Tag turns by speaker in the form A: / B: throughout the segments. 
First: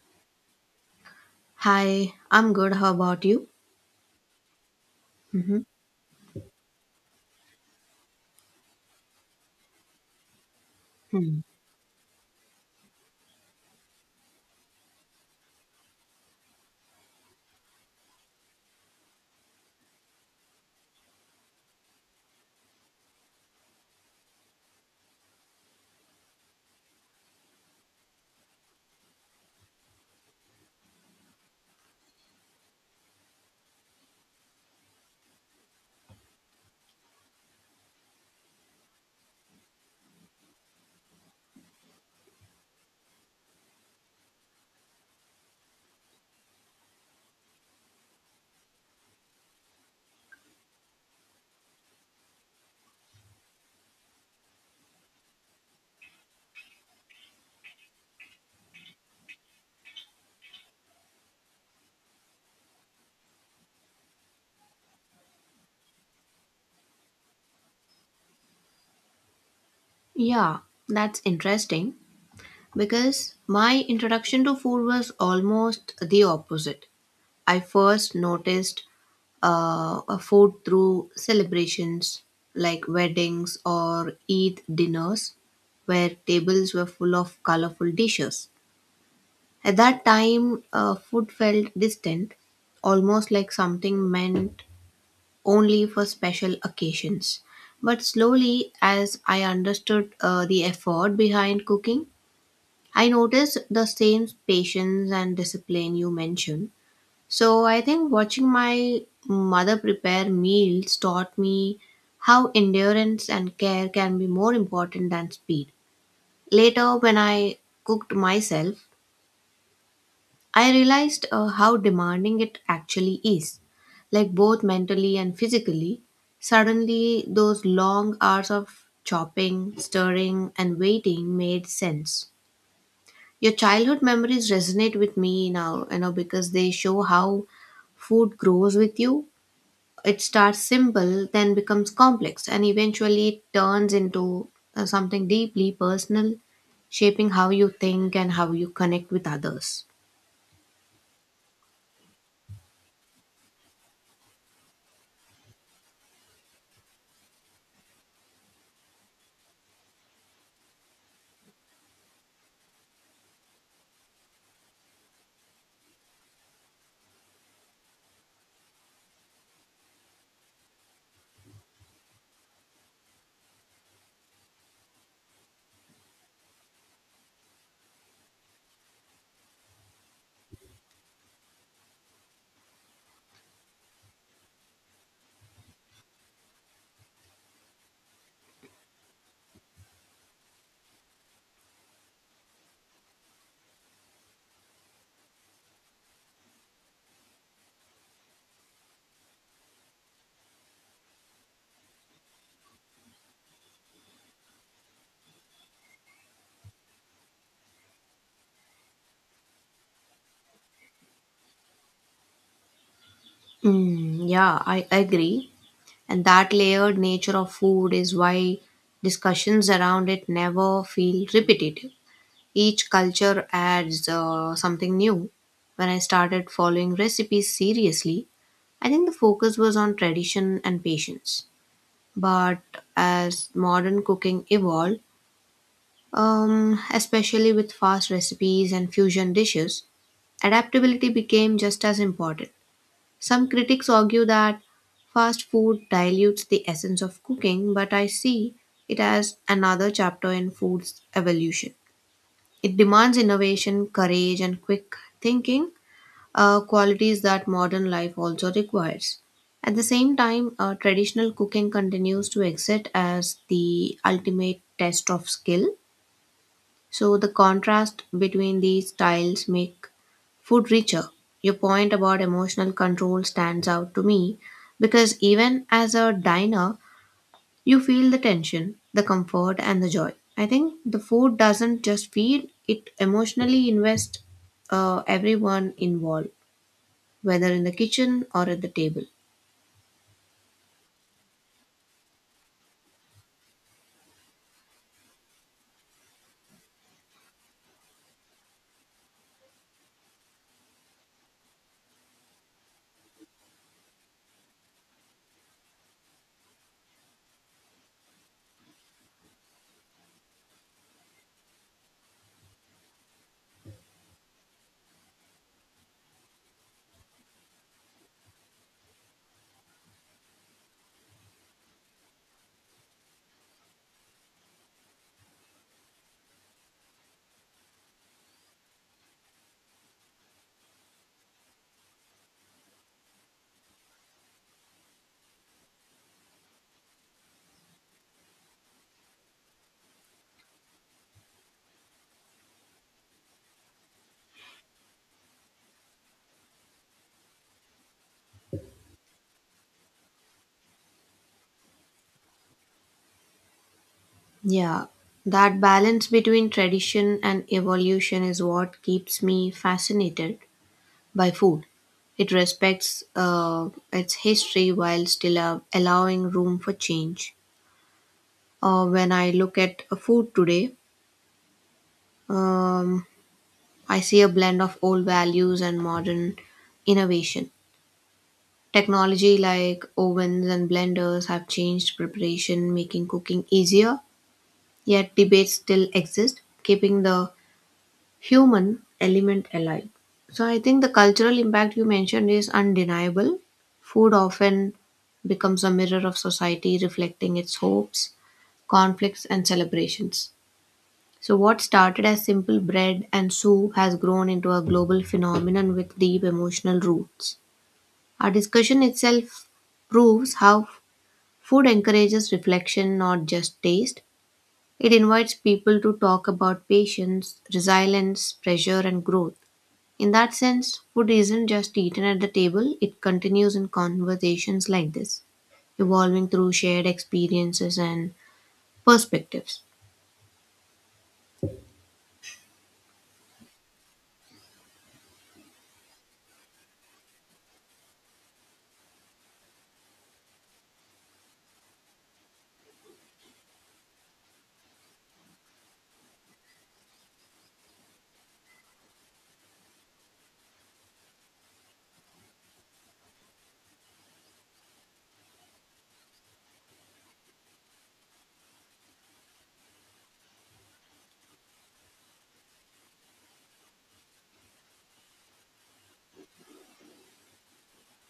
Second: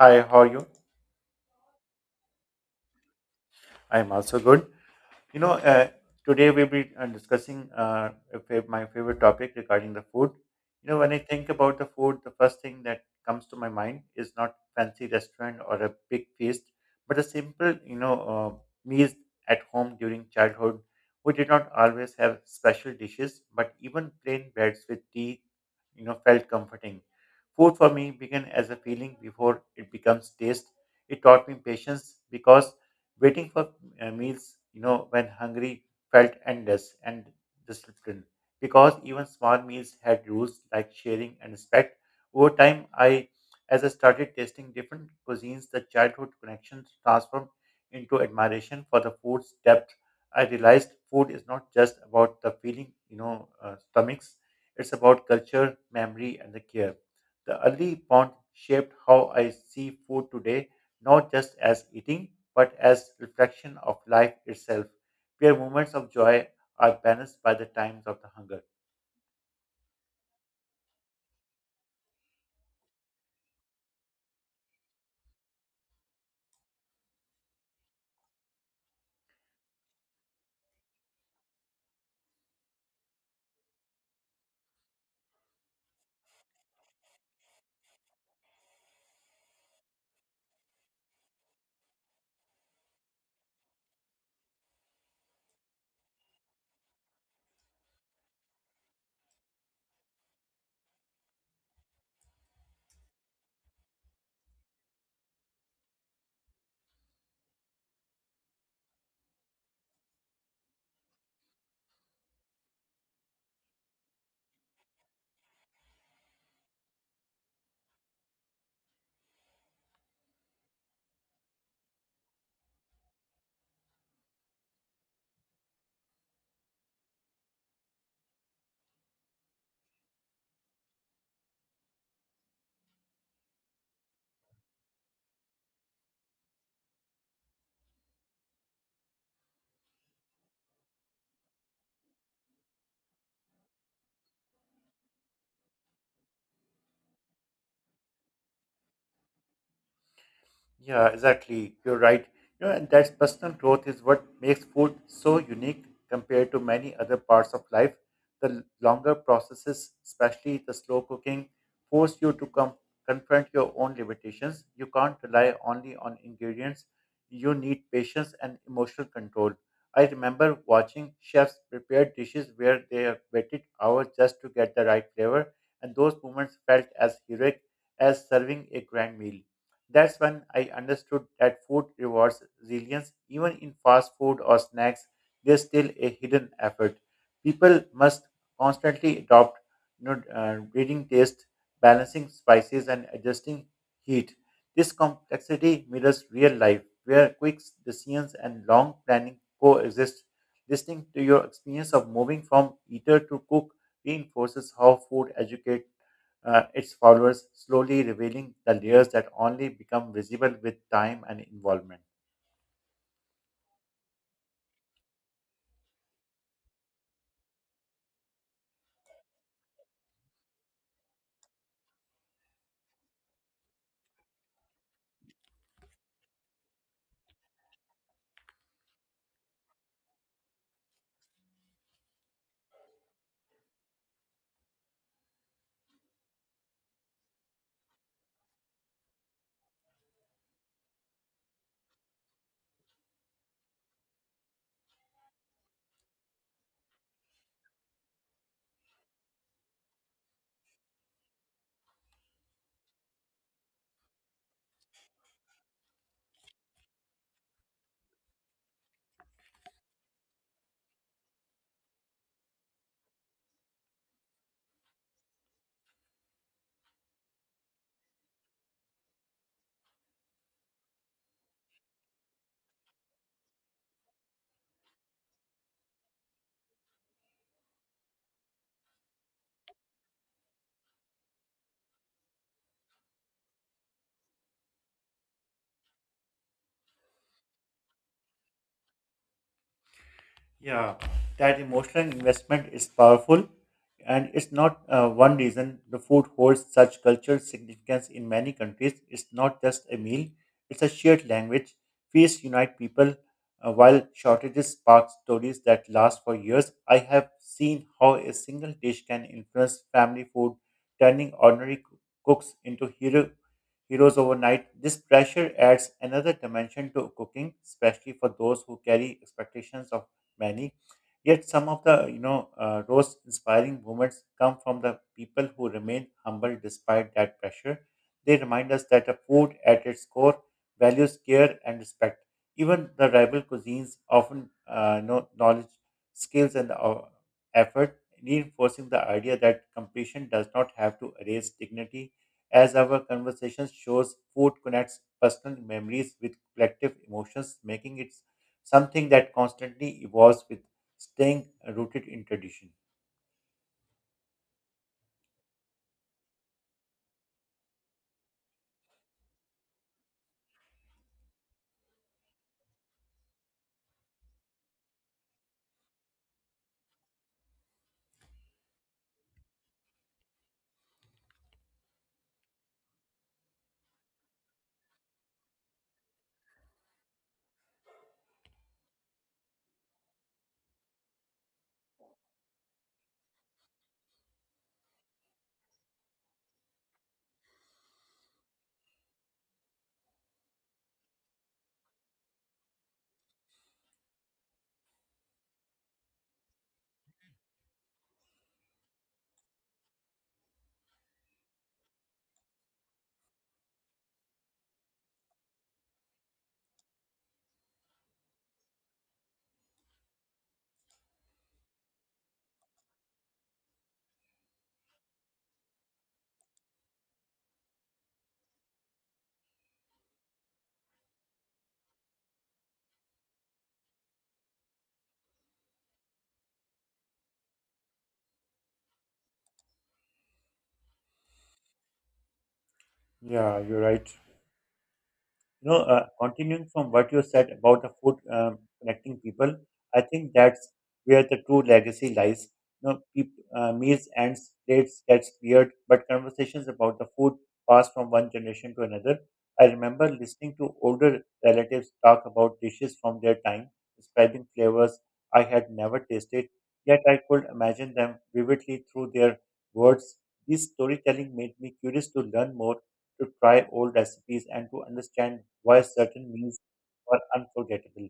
A: Hi, how are you?
B: Hi, I'm good. How about you?
A: I'm also good. You know,
B: hmm
A: uh, Today we'll be discussing my favorite topic regarding the food. You know, when I
B: Hmm.
A: think about the food, the first thing that comes to my mind is not fancy restaurant or a big feast, but a simple, meals at home during childhood. We did not always have special dishes, but even plain breads with tea, felt comforting. Food for me began as a feeling before it becomes taste. It taught me patience because waiting for meals, when hungry felt endless and disciplined because even small meals had rules like sharing and respect. Over time, as I started tasting different cuisines, the childhood connections transformed into admiration for the food's depth. I realized food is not just about the feeling, stomachs. It's about culture, memory, and the care. The early bond shaped how I see food today, not just as eating, but as reflection of life itself, where moments of joy are balanced by the times of the hunger.
B: Yeah, that's interesting because my introduction to food was almost the opposite. I first noticed a food through celebrations like weddings or Eid dinners where tables were full of colorful dishes. At that time, food felt distant, almost like something meant only for special occasions. But slowly, as I understood the effort behind cooking, I noticed the same patience and discipline you mentioned. So I think watching my mother prepare meals taught me how endurance and care can be more important than speed. Later, when I cooked myself, I realized how demanding it actually is, like both mentally and physically. Suddenly, those long hours of chopping, stirring, and waiting made sense. Your childhood memories resonate with me now, you know, because they show how food grows with you. It starts simple, then becomes complex, and eventually it turns into something deeply personal, shaping how you think and how you connect with others.
A: Yeah, exactly. You're right. And that personal growth is what makes food so unique compared to many other parts of life. The longer processes, especially the slow cooking, force you to confront your own limitations. You can't rely only on ingredients. You need patience and emotional control. I remember watching chefs prepare dishes where they waited hours just to get the right flavor, and those moments felt as heroic as serving a grand meal. That's when I understood that food rewards resilience. Even in fast food or snacks, there's still a hidden effort. People must constantly adopt, reading taste, balancing spices, and adjusting heat. This complexity mirrors real life, where quick decisions and long planning coexist. Listening to your experience of moving from eater to cook reinforces how food educates its followers, slowly revealing the layers that only become visible with time and involvement.
B: Mm, yeah, I agree. And that layered nature of food is why discussions around it never feel repetitive. Each culture adds something new. When I started following recipes seriously, I think the focus was on tradition and patience. But as modern cooking evolved, especially with fast recipes and fusion dishes, adaptability became just as important. Some critics argue that fast food dilutes the essence of cooking, but I see it as another chapter in food's evolution. It demands innovation, courage, and quick thinking, qualities that modern life also requires. At the same time, traditional cooking continues to exist as the ultimate test of skill, so the contrast between these styles make food richer. Your point about emotional control stands out to me because even as a diner, you feel the tension, the comfort and the joy. I think the food doesn't just feed, it emotionally invests everyone involved, whether in the kitchen or at the table.
A: Yeah, that emotional investment is powerful, and it's not one reason the food holds such cultural significance in many countries. It's not just a meal, it's a shared language. Feasts unite people, while shortages spark stories that last for years. I have seen how a single dish can influence family food, turning ordinary cooks into heroes overnight. This pressure adds another dimension to cooking, especially for those who carry expectations of many. Yet some of the most inspiring moments come from the people who remain humble despite that pressure. They remind us that a food at its core values care and respect. Even the rival cuisines often knowledge, skills, and effort, reinforcing the idea that competition does not have to erase dignity. As our conversation shows, food connects personal memories with collective emotions, making it something that constantly evolves with staying rooted in tradition.
B: Yeah, that balance between tradition and evolution is what keeps me fascinated by food. It respects its history while still allowing room for change. When I look at a food today, um, I see a blend of old values and modern innovation. Technology like ovens and blenders have changed preparation, making cooking easier, yet debates still exist, keeping the human element alive. So I think the cultural impact you mentioned is undeniable. Food often becomes a mirror of society, reflecting its hopes, conflicts, and celebrations. So, what started as simple bread and soup has grown into a global phenomenon with deep emotional roots. Our discussion itself proves how food encourages reflection, not just taste. It invites people to talk about patience, resilience, pressure, and growth. In that sense, food isn't just eaten at the table, it continues in conversations like this, evolving through shared experiences and perspectives.
A: Yeah, you're right. Continuing from what you said about the food, connecting people, I think that's where the true legacy lies. Meals and plates gets cleared, but conversations about the food pass from one generation to another. I remember listening to older relatives talk about dishes from their time, describing flavors I had never tasted, yet I could imagine them vividly through their words. This storytelling made me curious to learn more to try old recipes and to understand why certain meals are unforgettable.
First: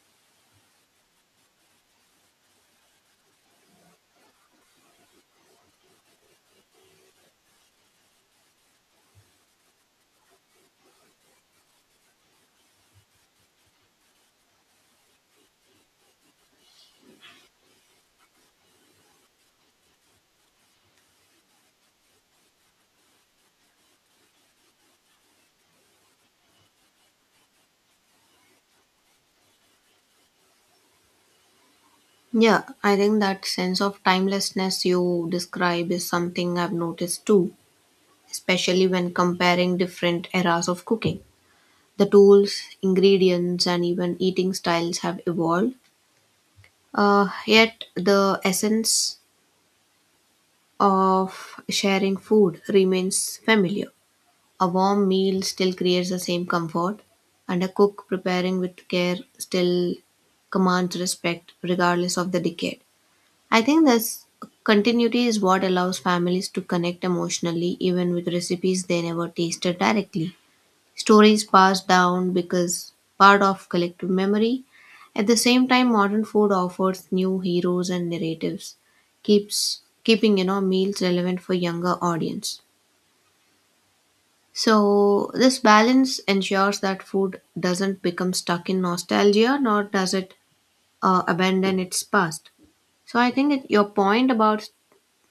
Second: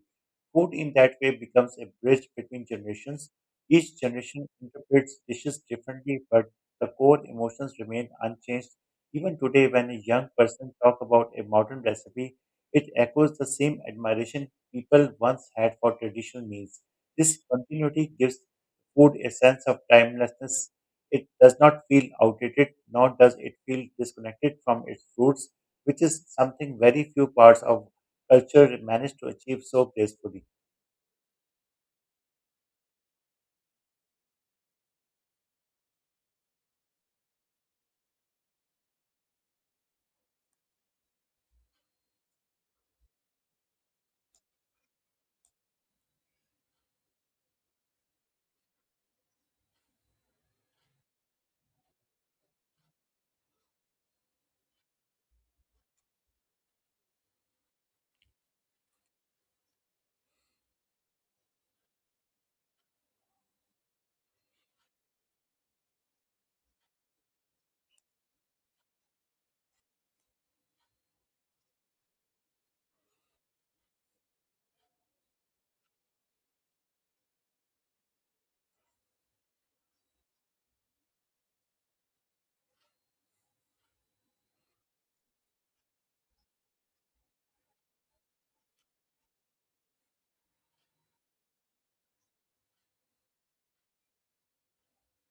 A: Food in that way becomes a bridge between generations. Each generation interprets dishes differently, but the core emotions remain unchanged. Even today, when a young person talks about a modern recipe, it echoes the same admiration people once had for traditional meals. This continuity gives food a sense of timelessness. It does not feel outdated, nor does it feel disconnected from its roots, which is something very few parts of culture manage to achieve so gracefully.
B: Yeah, I think that sense of timelessness you describe is something I've noticed too, especially when comparing different eras of cooking. The tools, ingredients, and even eating styles have evolved, yet the essence of sharing food remains familiar. A warm meal still creates the same comfort, and a cook preparing with care still commands respect regardless of the decade. I think this continuity is what allows families to connect emotionally even with recipes they never tasted directly. Stories passed down because part of collective memory. At the same time, modern food offers new heroes and narratives, keeps keeping you know meals relevant for younger audience. So, this balance ensures that food doesn't become stuck in nostalgia nor does it abandon its past. So, I think it, your point about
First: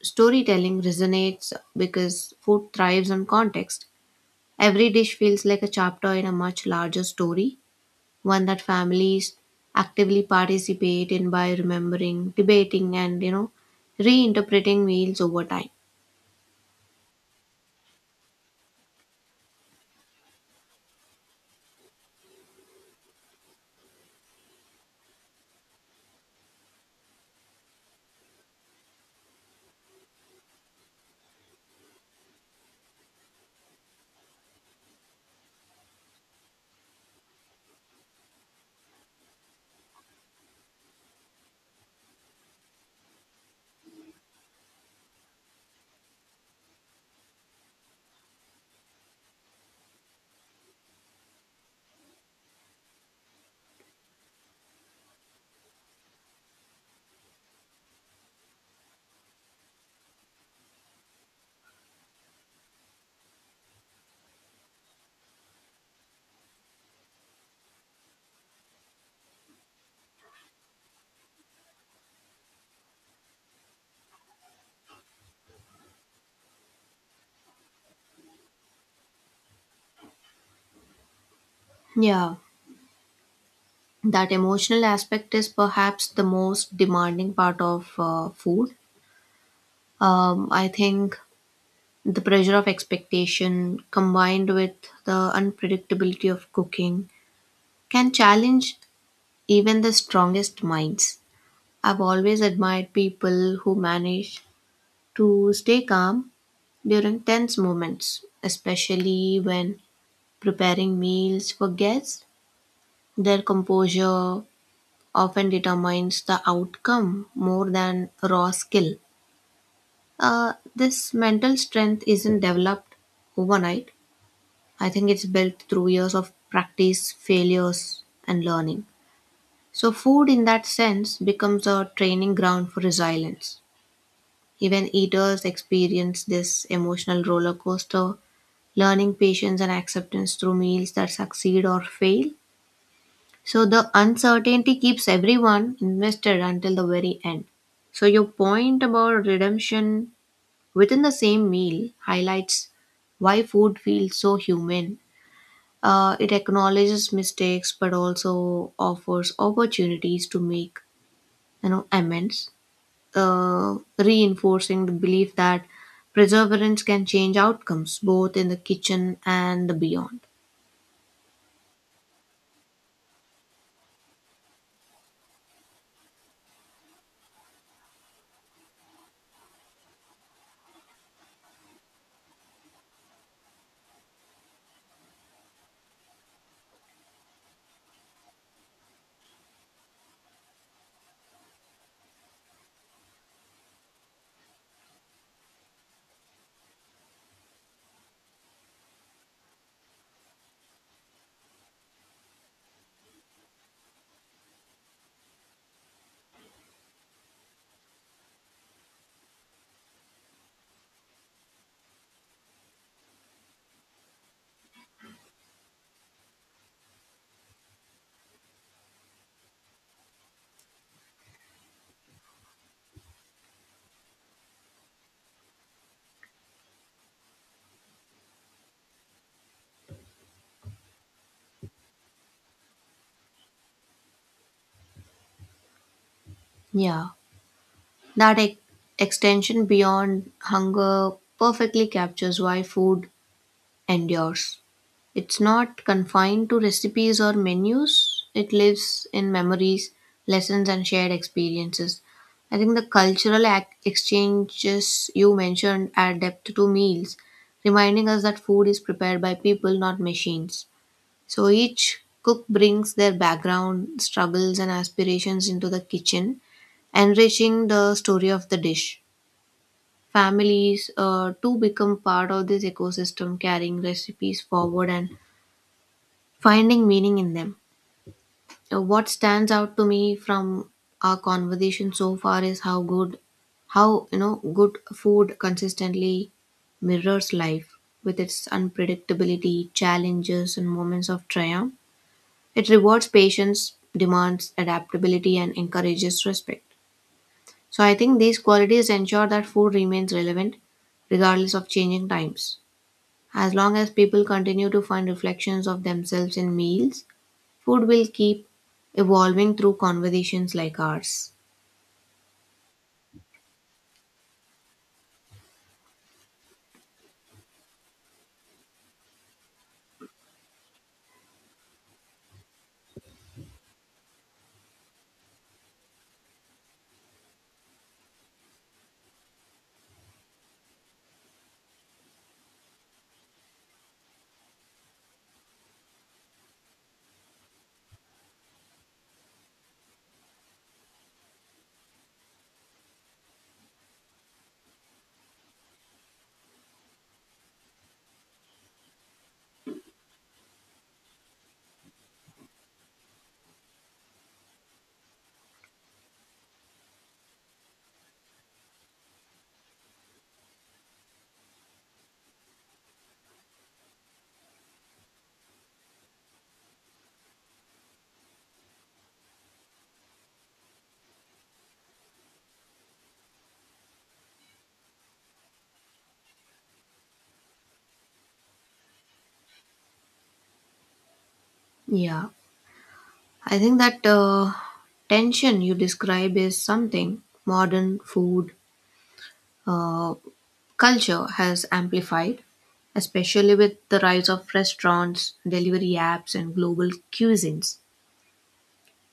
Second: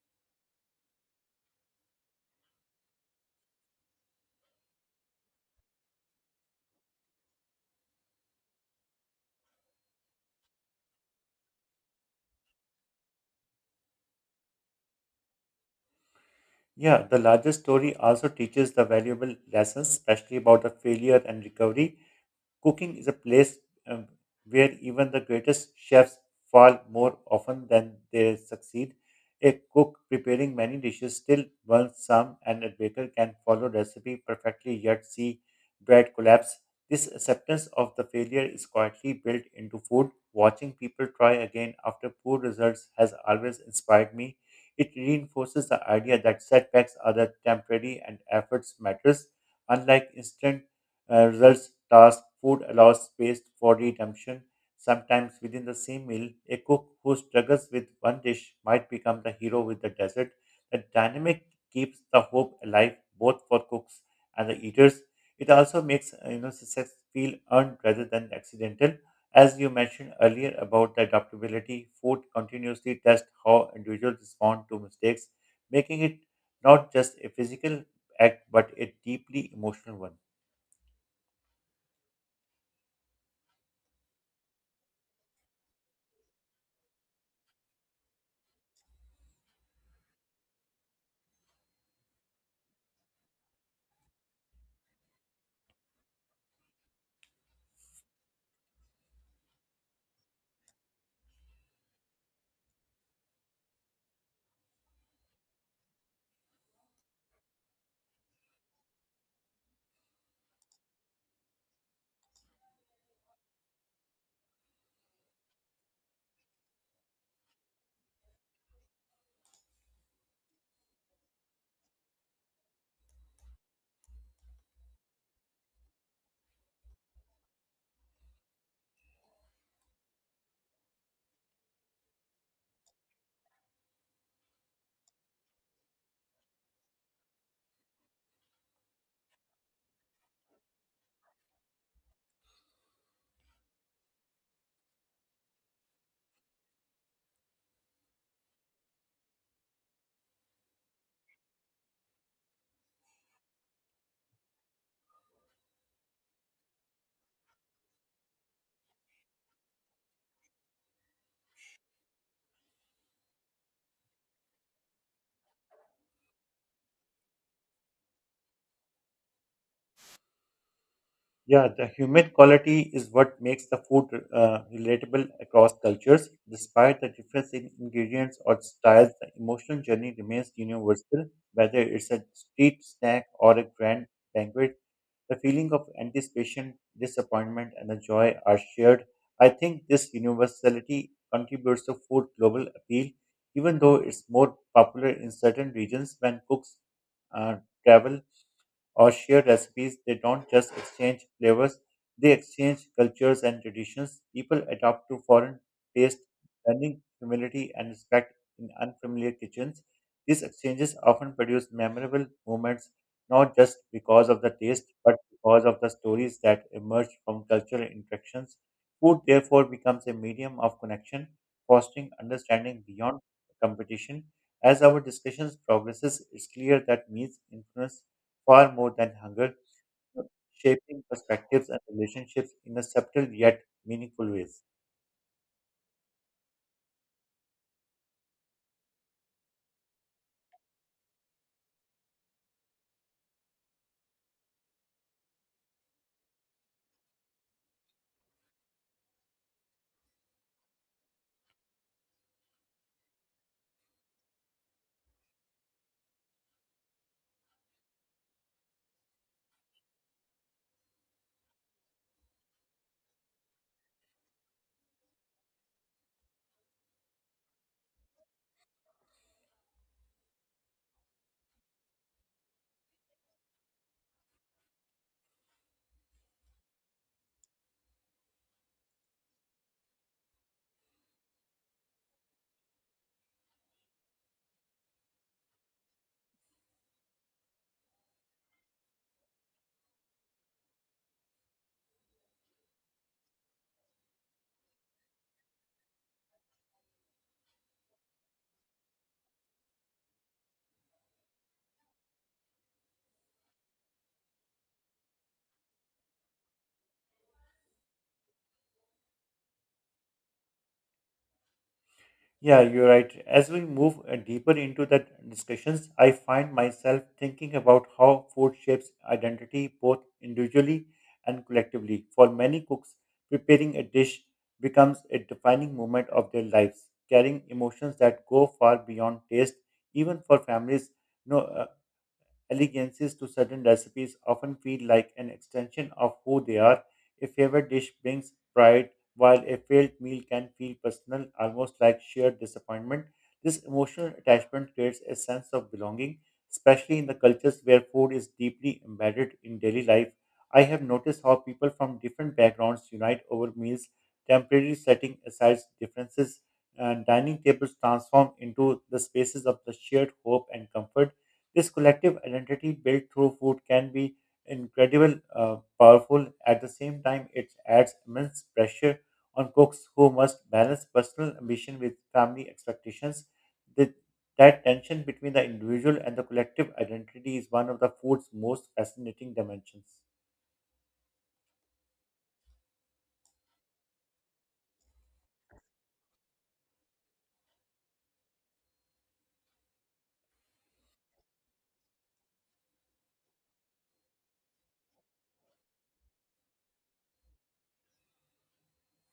B: storytelling resonates because food thrives on context. Every dish feels like a chapter in a much larger story, one that families actively participate in by remembering, debating, and you know, reinterpreting meals over time.
A: Yeah, the larger story also teaches the valuable lessons, especially about the failure and recovery. Cooking is a place um, where even the greatest chefs fall more often than they succeed. A cook preparing many dishes still burns some, and a baker can follow recipe perfectly yet see bread collapse. This acceptance of the failure is quietly built into food. Watching people try again after poor results has always inspired me. It reinforces the idea that setbacks are the temporary and efforts matters. Unlike instant results task food allows space for redemption. Sometimes within the same meal, a cook who struggles with one dish might become the hero with the dessert. The dynamic keeps the hope alive both for cooks and the eaters. It also makes success feel earned rather than accidental. As you mentioned earlier about the adaptability, food continuously tests how individuals respond to mistakes, making it not just a physical act but a deeply emotional one.
B: Yeah, that emotional aspect is perhaps the most demanding part of food. I think the pressure of expectation combined with the unpredictability of cooking can challenge even the strongest minds. I've always admired people who manage to stay calm during tense moments, especially when preparing meals for guests. Their composure often determines the outcome more than raw skill. This mental strength isn't developed overnight. I think it's built through years of practice, failures, and learning. So, food in that sense becomes a training ground for resilience. Even eaters experience this emotional roller coaster, learning patience and acceptance through meals that succeed or fail. So the uncertainty keeps everyone invested until the very end. So your point about redemption within the same meal highlights why food feels so human. It acknowledges mistakes but also offers opportunities to make you know amends, reinforcing the belief that perseverance can change outcomes both in the kitchen and the beyond.
A: Yeah, the humid quality is what makes the food relatable across cultures. Despite the difference in ingredients or styles, the emotional journey remains universal. Whether it's a street snack or a grand banquet, the feeling of anticipation, disappointment, and the joy are shared. I think this universality contributes to food's global appeal, even though it's more popular in certain regions when cooks uh, travel or share recipes. They don't just exchange flavors, they exchange cultures and traditions. People adapt to foreign taste, learning humility and respect in unfamiliar kitchens. These exchanges often produce memorable moments, not just because of the taste, but because of the stories that emerge from cultural interactions. Food, therefore, becomes a medium of connection, fostering understanding beyond competition. As our discussions progresses, it's clear that meals influence far more than hunger, shaping perspectives and relationships in a subtle yet meaningful ways.
B: Yeah. That ex- extension beyond hunger perfectly captures why food endures. It's not confined to recipes or menus, it lives in memories, lessons, and shared experiences. I think the exchanges you mentioned add depth to meals, reminding us that food is prepared by people, not machines. So each cook brings their background, struggles, and aspirations into the kitchen, enriching the story of the dish. Families too become part of this ecosystem, carrying recipes forward and finding meaning in them. What stands out to me from our conversation so far is how you know, good food consistently mirrors life with its unpredictability, challenges, and moments of triumph. It rewards patience, demands adaptability, and encourages respect. So I think these qualities ensure that food remains relevant regardless of changing times. As long as people continue to find reflections of themselves in meals, food will keep evolving through conversations like ours.
A: Yeah, you're right. As we move deeper into the discussions, I find myself thinking about how food shapes identity both individually and collectively. For many cooks, preparing a dish becomes a defining moment of their lives, carrying emotions that go far beyond taste. Even for families, no, allegiances to certain recipes often feel like an extension of who they are. A favorite dish brings pride, while a failed meal can feel personal, almost like sheer disappointment. This emotional attachment creates a sense of belonging, especially in the cultures where food is deeply embedded in daily life. I have noticed how people from different backgrounds unite over meals, temporarily setting aside differences. And dining tables transform into the spaces of the shared hope and comfort. This collective identity built through food can be incredible, powerful. At the same time, it adds immense pressure on cooks who must balance personal ambition with family expectations. The, that tension between the individual and the collective identity is one of the food's most fascinating dimensions.
B: Yeah, I think that tension you describe is something modern food uh, culture has amplified, especially with the rise of restaurants, delivery apps, and global cuisines.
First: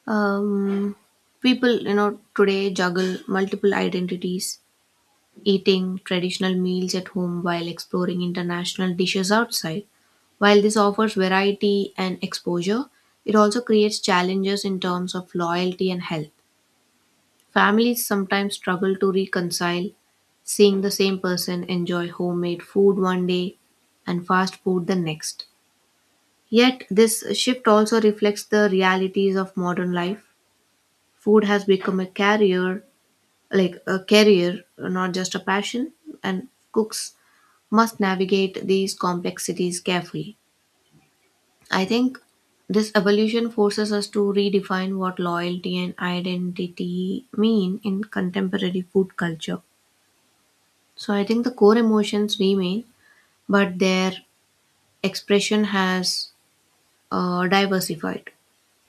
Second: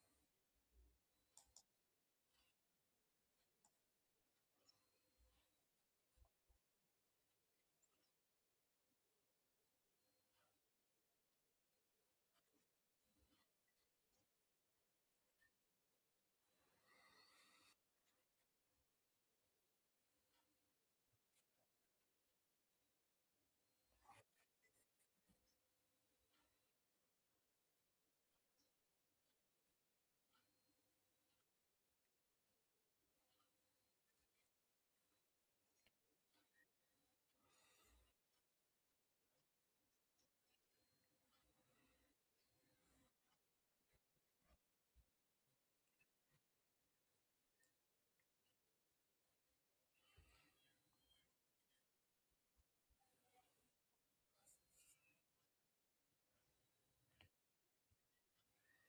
B: Um, people, you know, today juggle multiple identities, eating traditional meals at home while exploring international dishes outside. While this offers variety and exposure, it also creates challenges in terms of loyalty and health. Families sometimes struggle to reconcile seeing the same person enjoy homemade food one day and fast food the next. Yet, this shift also reflects the realities of modern life. Food has become a carrier, like a career, not just a passion, and cooks must navigate these complexities carefully. I think this evolution forces us to redefine what loyalty and identity mean in contemporary food culture. So I think the core emotions remain, but their expression has diversified.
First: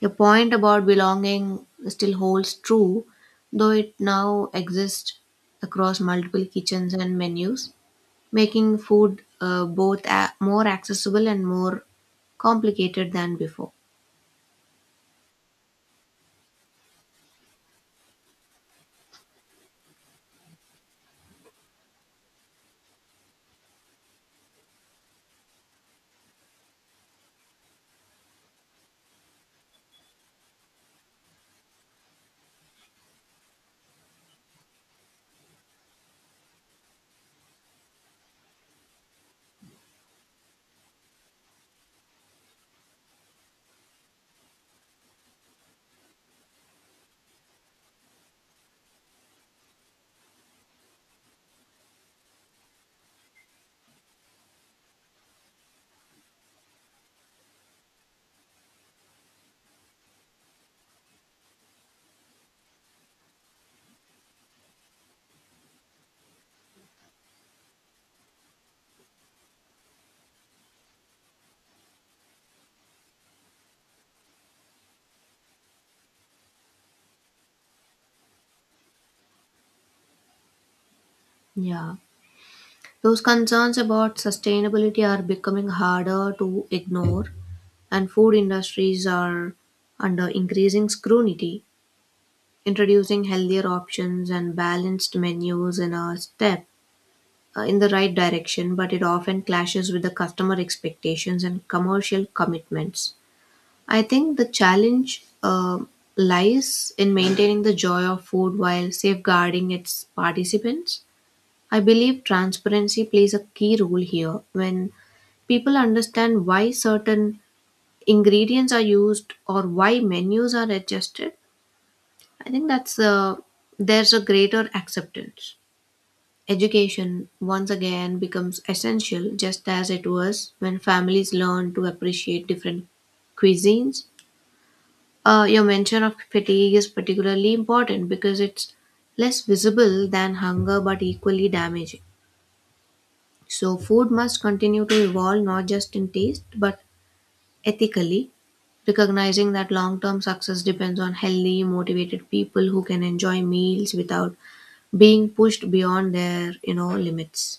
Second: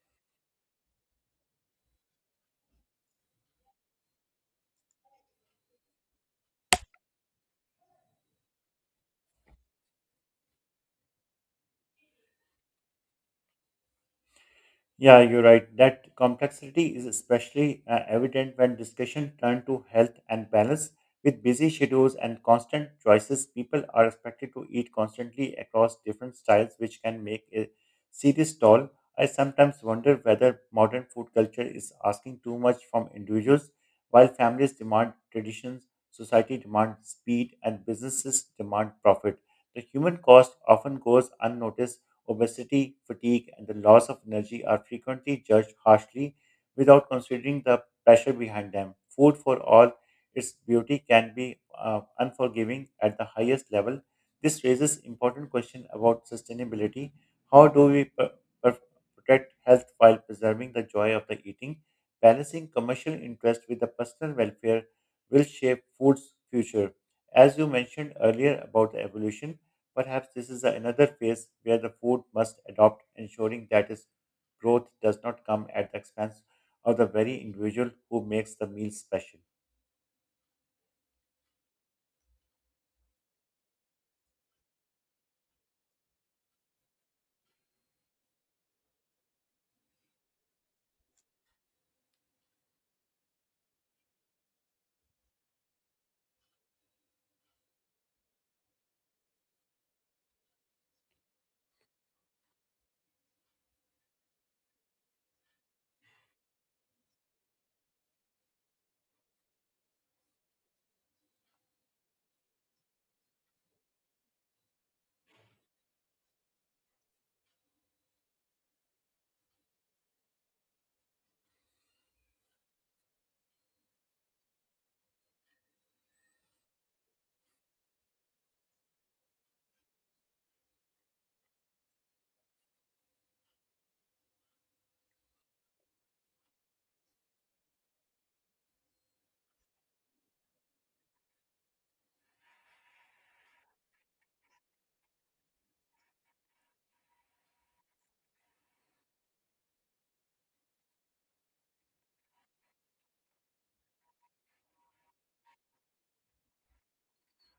B: Your point about belonging still holds true, though it now exists across multiple kitchens and menus, making food both more accessible and more complicated than before.
A: Yeah, you're right. That complexity is especially evident when discussion turn to health and balance. With busy schedules and constant choices, people are expected to eat constantly across different styles, which can make a serious toll. I sometimes wonder whether modern food culture is asking too much from individuals, while families demand traditions, society demands speed, and businesses demand profit. The human cost often goes unnoticed. Obesity, fatigue, and the loss of energy are frequently judged harshly without considering the pressure behind them. Food for all its beauty can be unforgiving at the highest level. This raises important question about sustainability. How do we per- protect health while preserving the joy of the eating? Balancing commercial interest with the personal welfare will shape food's future. As you mentioned earlier about the evolution, perhaps this is another phase where the food must adopt, ensuring that its growth does not come at the expense of the very individual who makes the meal special.
B: Yeah. Those concerns about sustainability are becoming harder to ignore, and food industries are under increasing scrutiny. Introducing healthier options and balanced menus in a step in the right direction, but it often clashes with the customer expectations and commercial commitments. I think the challenge lies in maintaining the joy of food while safeguarding its participants. I believe transparency plays a key role here. When people understand why certain ingredients are used or why menus are adjusted, I think that's there's a greater acceptance. Education once again becomes essential, just as it was when families learn to appreciate different cuisines. Your mention of fatigue is particularly important because it's less visible than hunger but equally damaging. So, food must continue to evolve not just in taste but ethically, recognizing that long term success depends on healthy, motivated people who can enjoy meals without being pushed beyond their you know limits.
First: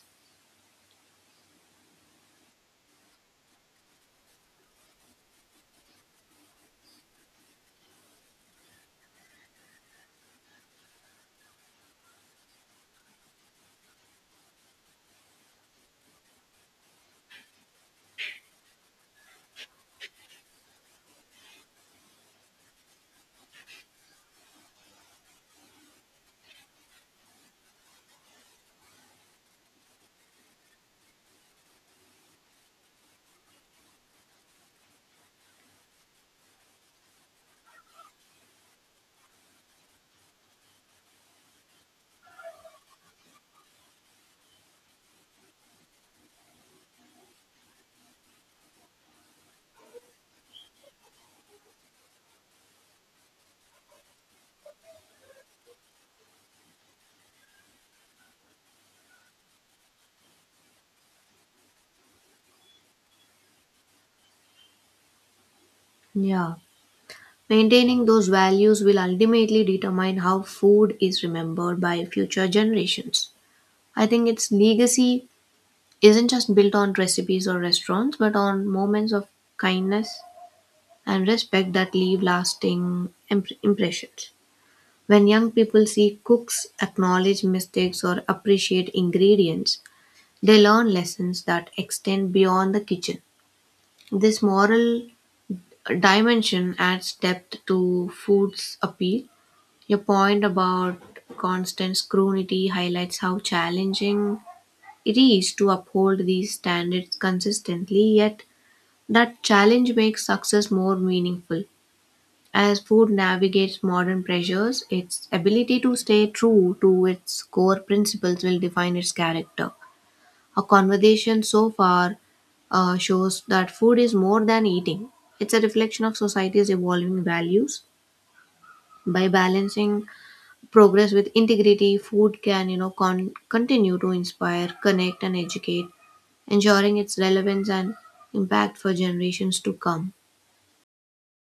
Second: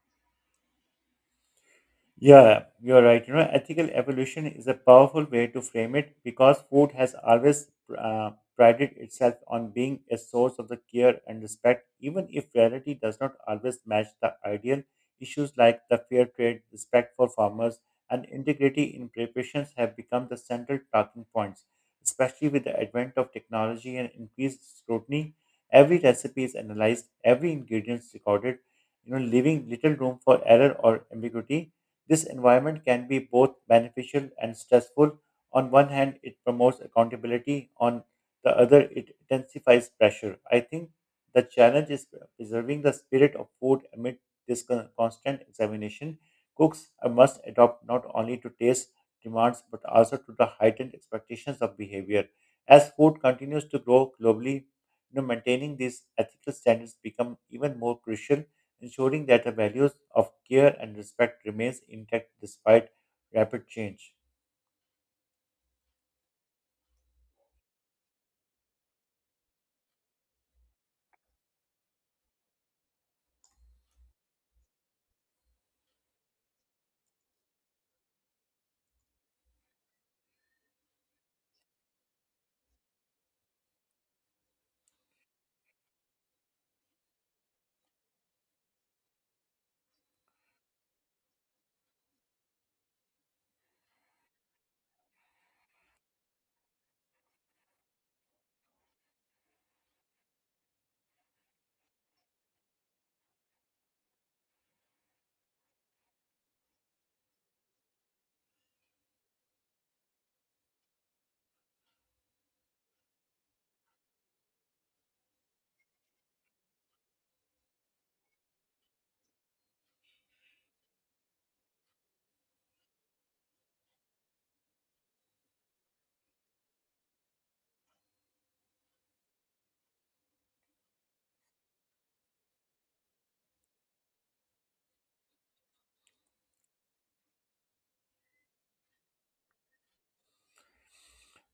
A: Yeah, you're right. Ethical evolution is a powerful way to frame it because food has always prided itself on being a source of the care and respect, even if reality does not always match the ideal. Issues like the fair trade, respect for farmers, and integrity in preparations have become the central talking points, especially with the advent of technology and increased scrutiny. Every recipe is analyzed, every ingredient is recorded, leaving little room for error or ambiguity. This environment can be both beneficial and stressful. On one hand, it promotes accountability, on the other, it intensifies pressure. I think the challenge is preserving the spirit of food amid this constant examination. Cooks must adopt not only to taste demands but also to the heightened expectations of behavior. As food continues to grow globally, maintaining these ethical standards become even more crucial, ensuring that the values of care and respect remains intact despite rapid change.
B: Yeah. Maintaining those values will ultimately determine how food is remembered by future generations. I think its legacy isn't just built on recipes or restaurants, but on moments of kindness and respect that leave lasting impressions. When young people see cooks acknowledge mistakes or appreciate ingredients, they learn lessons that extend beyond the kitchen. This moral dimension adds depth to food's appeal. Your point about constant scrutiny highlights how challenging it is to uphold these standards consistently, yet that challenge makes success more meaningful. As food navigates modern pressures, its ability to stay true to its core principles will define its character. Our conversation so far shows that food is more than eating, it's a reflection of society's evolving values. By balancing progress with integrity, food can you know continue to inspire, connect, and educate, ensuring its relevance and impact for generations to come.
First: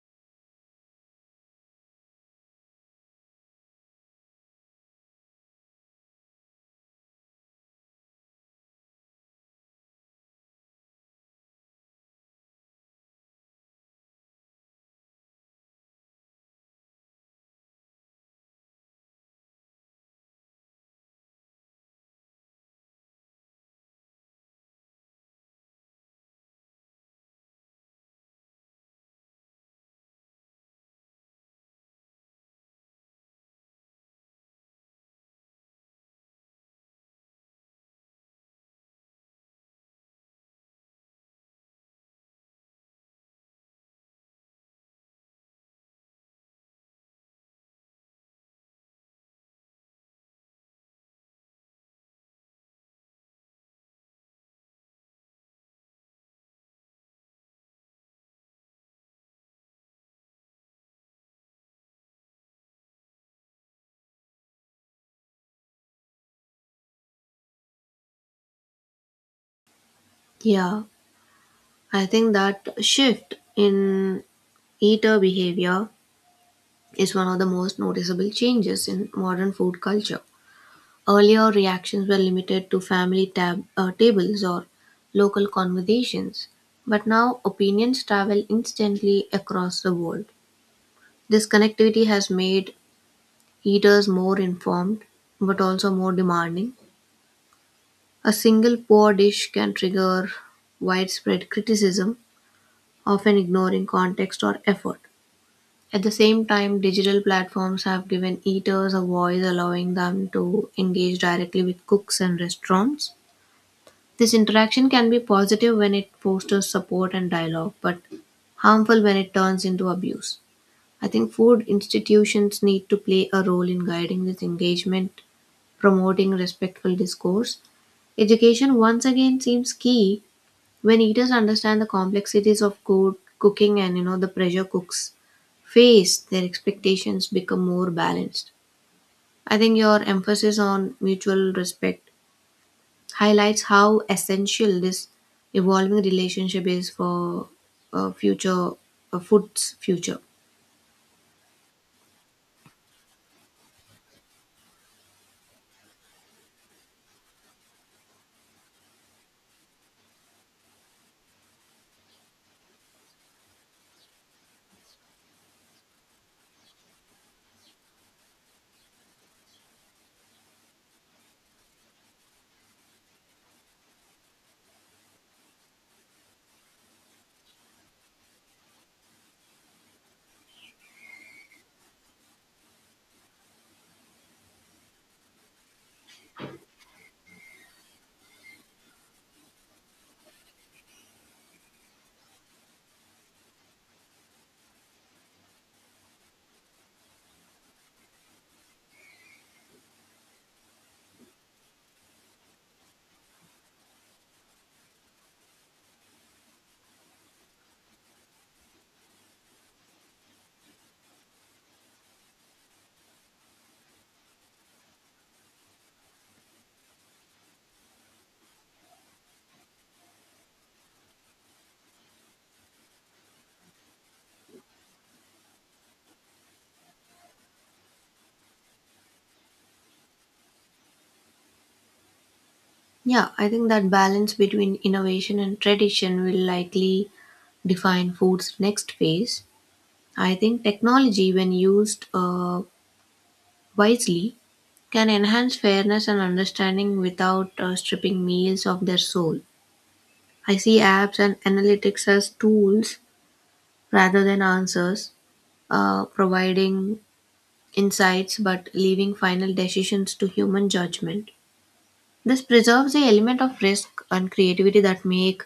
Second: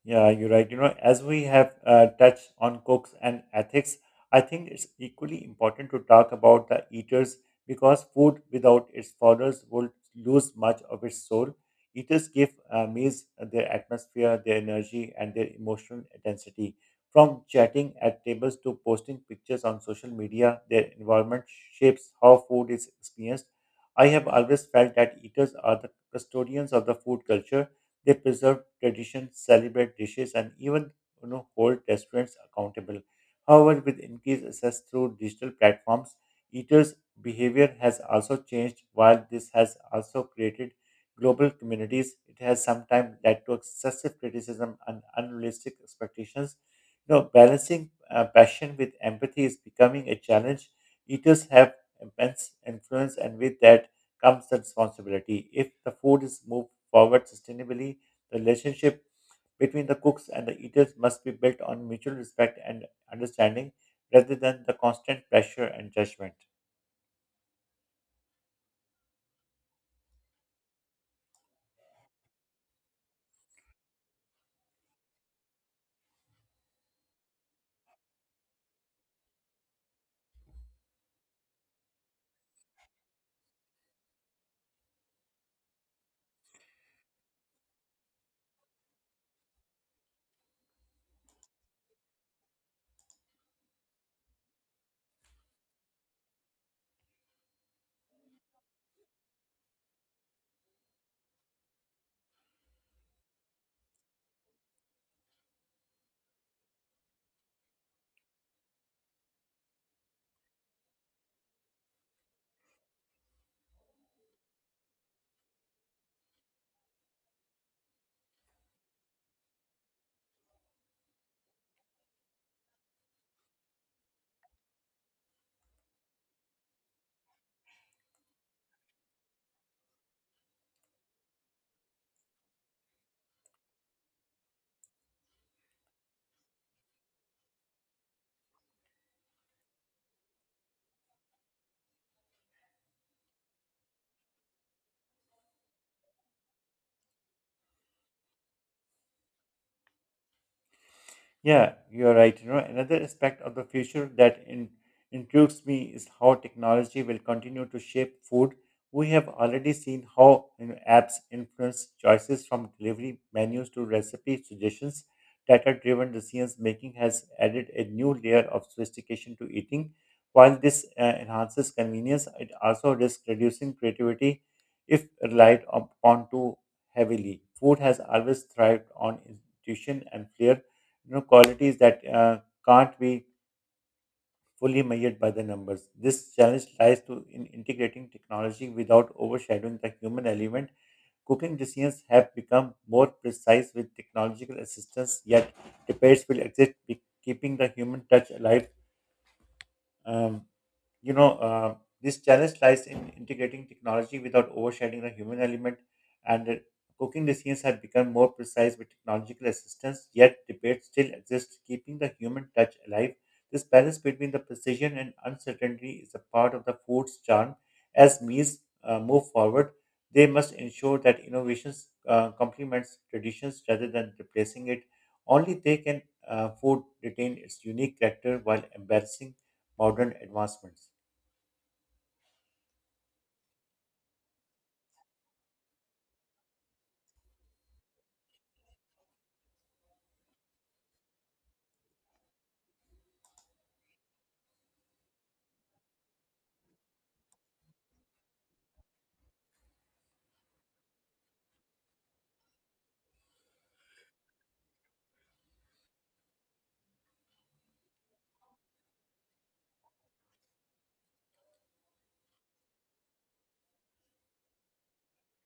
A: Yeah, you're right. As we have touched on cooks and ethics, I think it's equally important to talk about the eaters because food without its followers would lose much of its soul. Eaters give meals their atmosphere, their energy, and their emotional density. From chatting at tables to posting pictures on social media, their environment shapes how food is experienced. I have always felt that eaters are the custodians of the food culture. They preserve traditions, celebrate dishes, and even hold restaurants accountable. However, with increased access through digital platforms, eaters' behavior has also changed. While this has also created global communities, it has sometimes led to excessive criticism and unrealistic expectations. Balancing passion with empathy is becoming a challenge. Eaters have immense influence, and with that, comes the responsibility. If the food is moved forward sustainably, the relationship between the cooks and the eaters must be built on mutual respect and understanding rather than the constant pressure and judgment.
B: Yeah. I think that shift in eater behavior is one of the most noticeable changes in modern food culture. Earlier, reactions were limited to family tables or local conversations, but now opinions travel instantly across the world. This connectivity has made eaters more informed but also more demanding. A single poor dish can trigger widespread criticism, often ignoring context or effort. At the same time, digital platforms have given eaters a voice, allowing them to engage directly with cooks and restaurants. This interaction can be positive when it fosters support and dialogue, but harmful when it turns into abuse. I think food institutions need to play a role in guiding this engagement, promoting respectful discourse. Education once again seems key when eaters understand the complexities of good cooking and you know the pressure cooks face, their expectations become more balanced. I think your emphasis on mutual respect highlights how essential this evolving relationship is for future food's future.
A: Yeah, you're right. Another aspect of the future that intrigues me is how technology will continue to shape food. We have already seen how apps influence choices from delivery menus to recipe suggestions. Data-driven decisions making has added a new layer of sophistication to eating. While this enhances convenience, it also risks reducing creativity if relied upon too heavily. Food has always thrived on intuition and flair, qualities that can't be fully measured by the numbers. This challenge lies to in integrating technology without overshadowing the human element. Cooking decisions have become more precise with technological assistance, yet debates will exist, keeping the human touch alive. Um, you know, uh, this challenge lies in integrating technology without overshadowing the human element, and cooking decisions have become more precise with technological assistance, yet debates still exist, keeping the human touch alive. This balance between the precision and uncertainty is a part of the food's charm. As meals move forward, they must ensure that innovations complements traditions rather than replacing it. Only they can food retain its unique character while embracing modern advancements.
B: Yeah, I think that balance between innovation and tradition will likely define food's next phase. I think technology when used wisely can enhance fairness and understanding without stripping meals of their soul. I see apps and analytics as tools rather than answers, providing insights but leaving final decisions to human judgment. This preserves the element of risk and creativity that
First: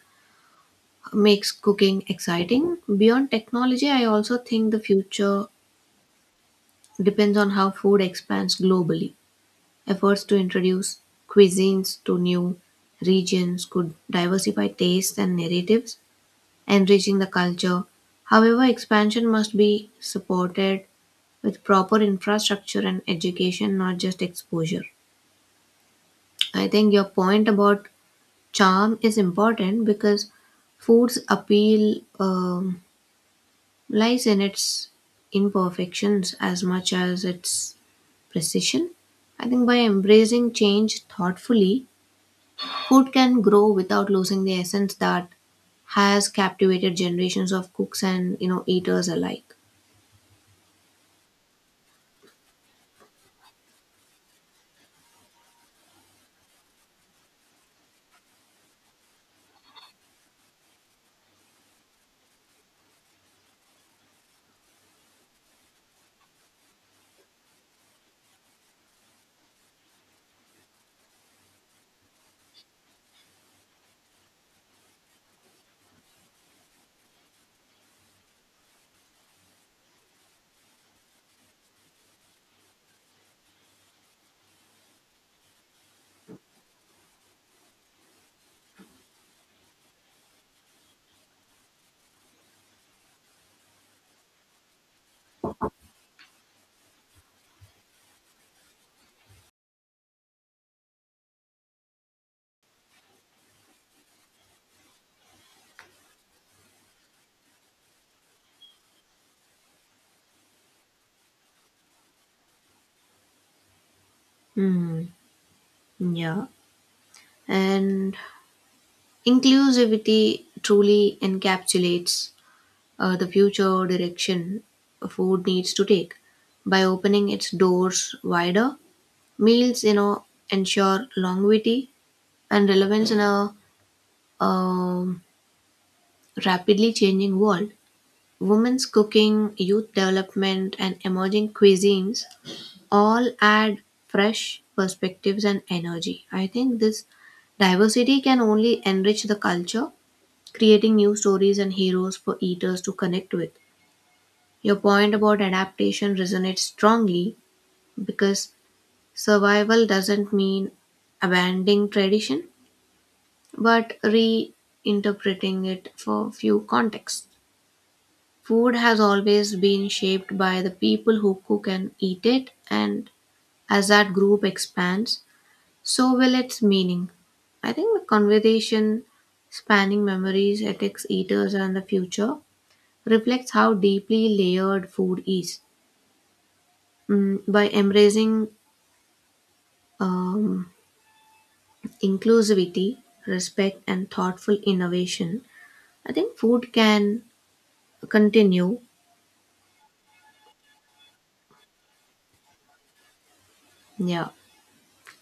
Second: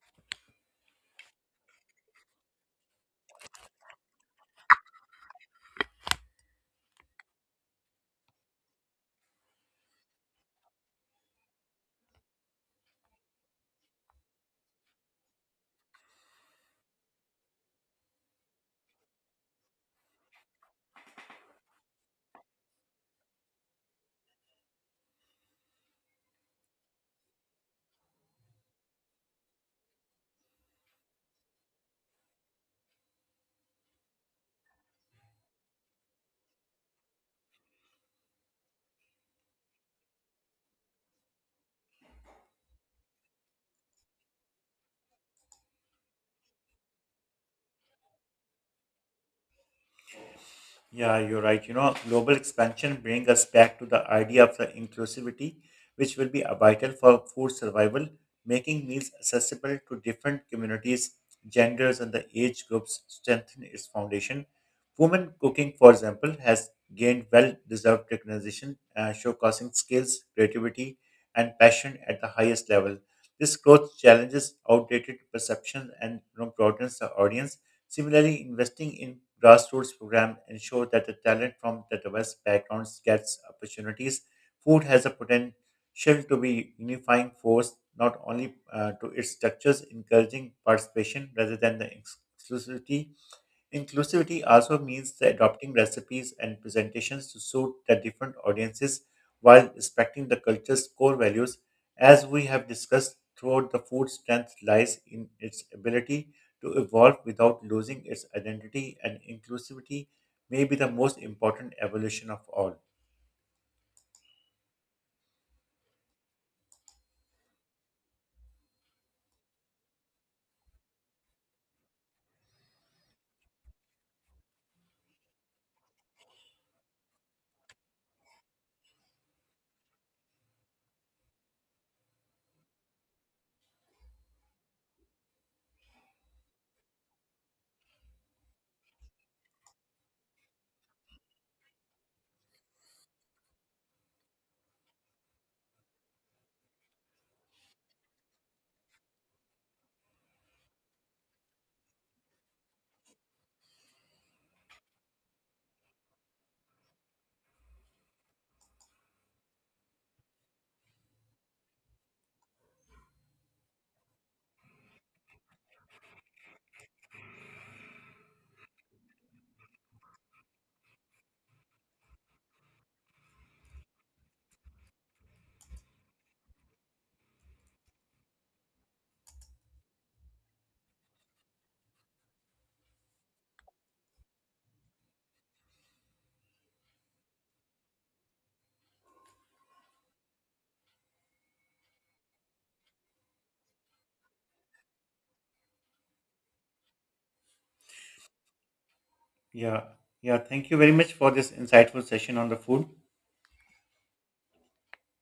B: makes cooking exciting. Beyond technology, I also think the future depends on how food expands globally. Efforts to introduce cuisines to new regions could diversify tastes and narratives, enriching the culture. However, expansion must be supported with proper infrastructure and education, not just exposure. I think your point about charm is important because food's appeal lies in its imperfections as much as its precision. I think by embracing change thoughtfully, food can grow without losing the essence that has captivated generations of cooks and you know eaters alike.
A: Yeah, you're right. Global expansion brings us back to the idea of the inclusivity, which will be vital for food survival, making meals accessible to different communities, genders, and the age groups strengthen its foundation. Women cooking, for example, has gained well-deserved recognition, showcasing skills, creativity, and passion at the highest level. This growth challenges outdated perceptions and broadens the audience. Similarly, investing in grassroots programs ensure that the talent from the diverse backgrounds gets opportunities. Food has a potential to be unifying force not only to its structures, encouraging participation rather than the exclusivity. Inclusivity also means the adopting recipes and presentations to suit the different audiences while respecting the culture's core values. As we have discussed throughout, the food strength lies in its ability to evolve without losing its identity, and inclusivity may be the most important evolution of all.
B: Hmm. Yeah. And inclusivity truly encapsulates the future direction food needs to take. By opening its doors wider, meals, you know, ensure longevity and relevance in a um, rapidly changing world. Women's cooking, youth development, and emerging cuisines all add fresh perspectives and energy. I think this diversity can only enrich the culture, creating new stories and heroes for eaters to connect with. Your point about adaptation resonates strongly because survival doesn't mean abandoning tradition but reinterpreting it for few contexts. Food has always been shaped by the people who cook and eat it, and as that group expands, so will its meaning. I think the conversation spanning memories, ethics, eaters, and the future reflects how deeply layered food is. Mm, by embracing um, inclusivity, respect, and thoughtful innovation, I think food can continue.
A: Yeah, yeah, thank you very much for this insightful session on the food.
B: Yeah.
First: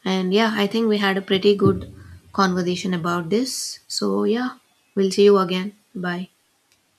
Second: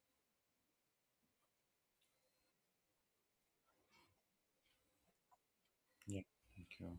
B: And yeah, I think we had a pretty good conversation about this. So yeah, we'll see you again.
A: Yeah,
B: Bye.
A: thank you.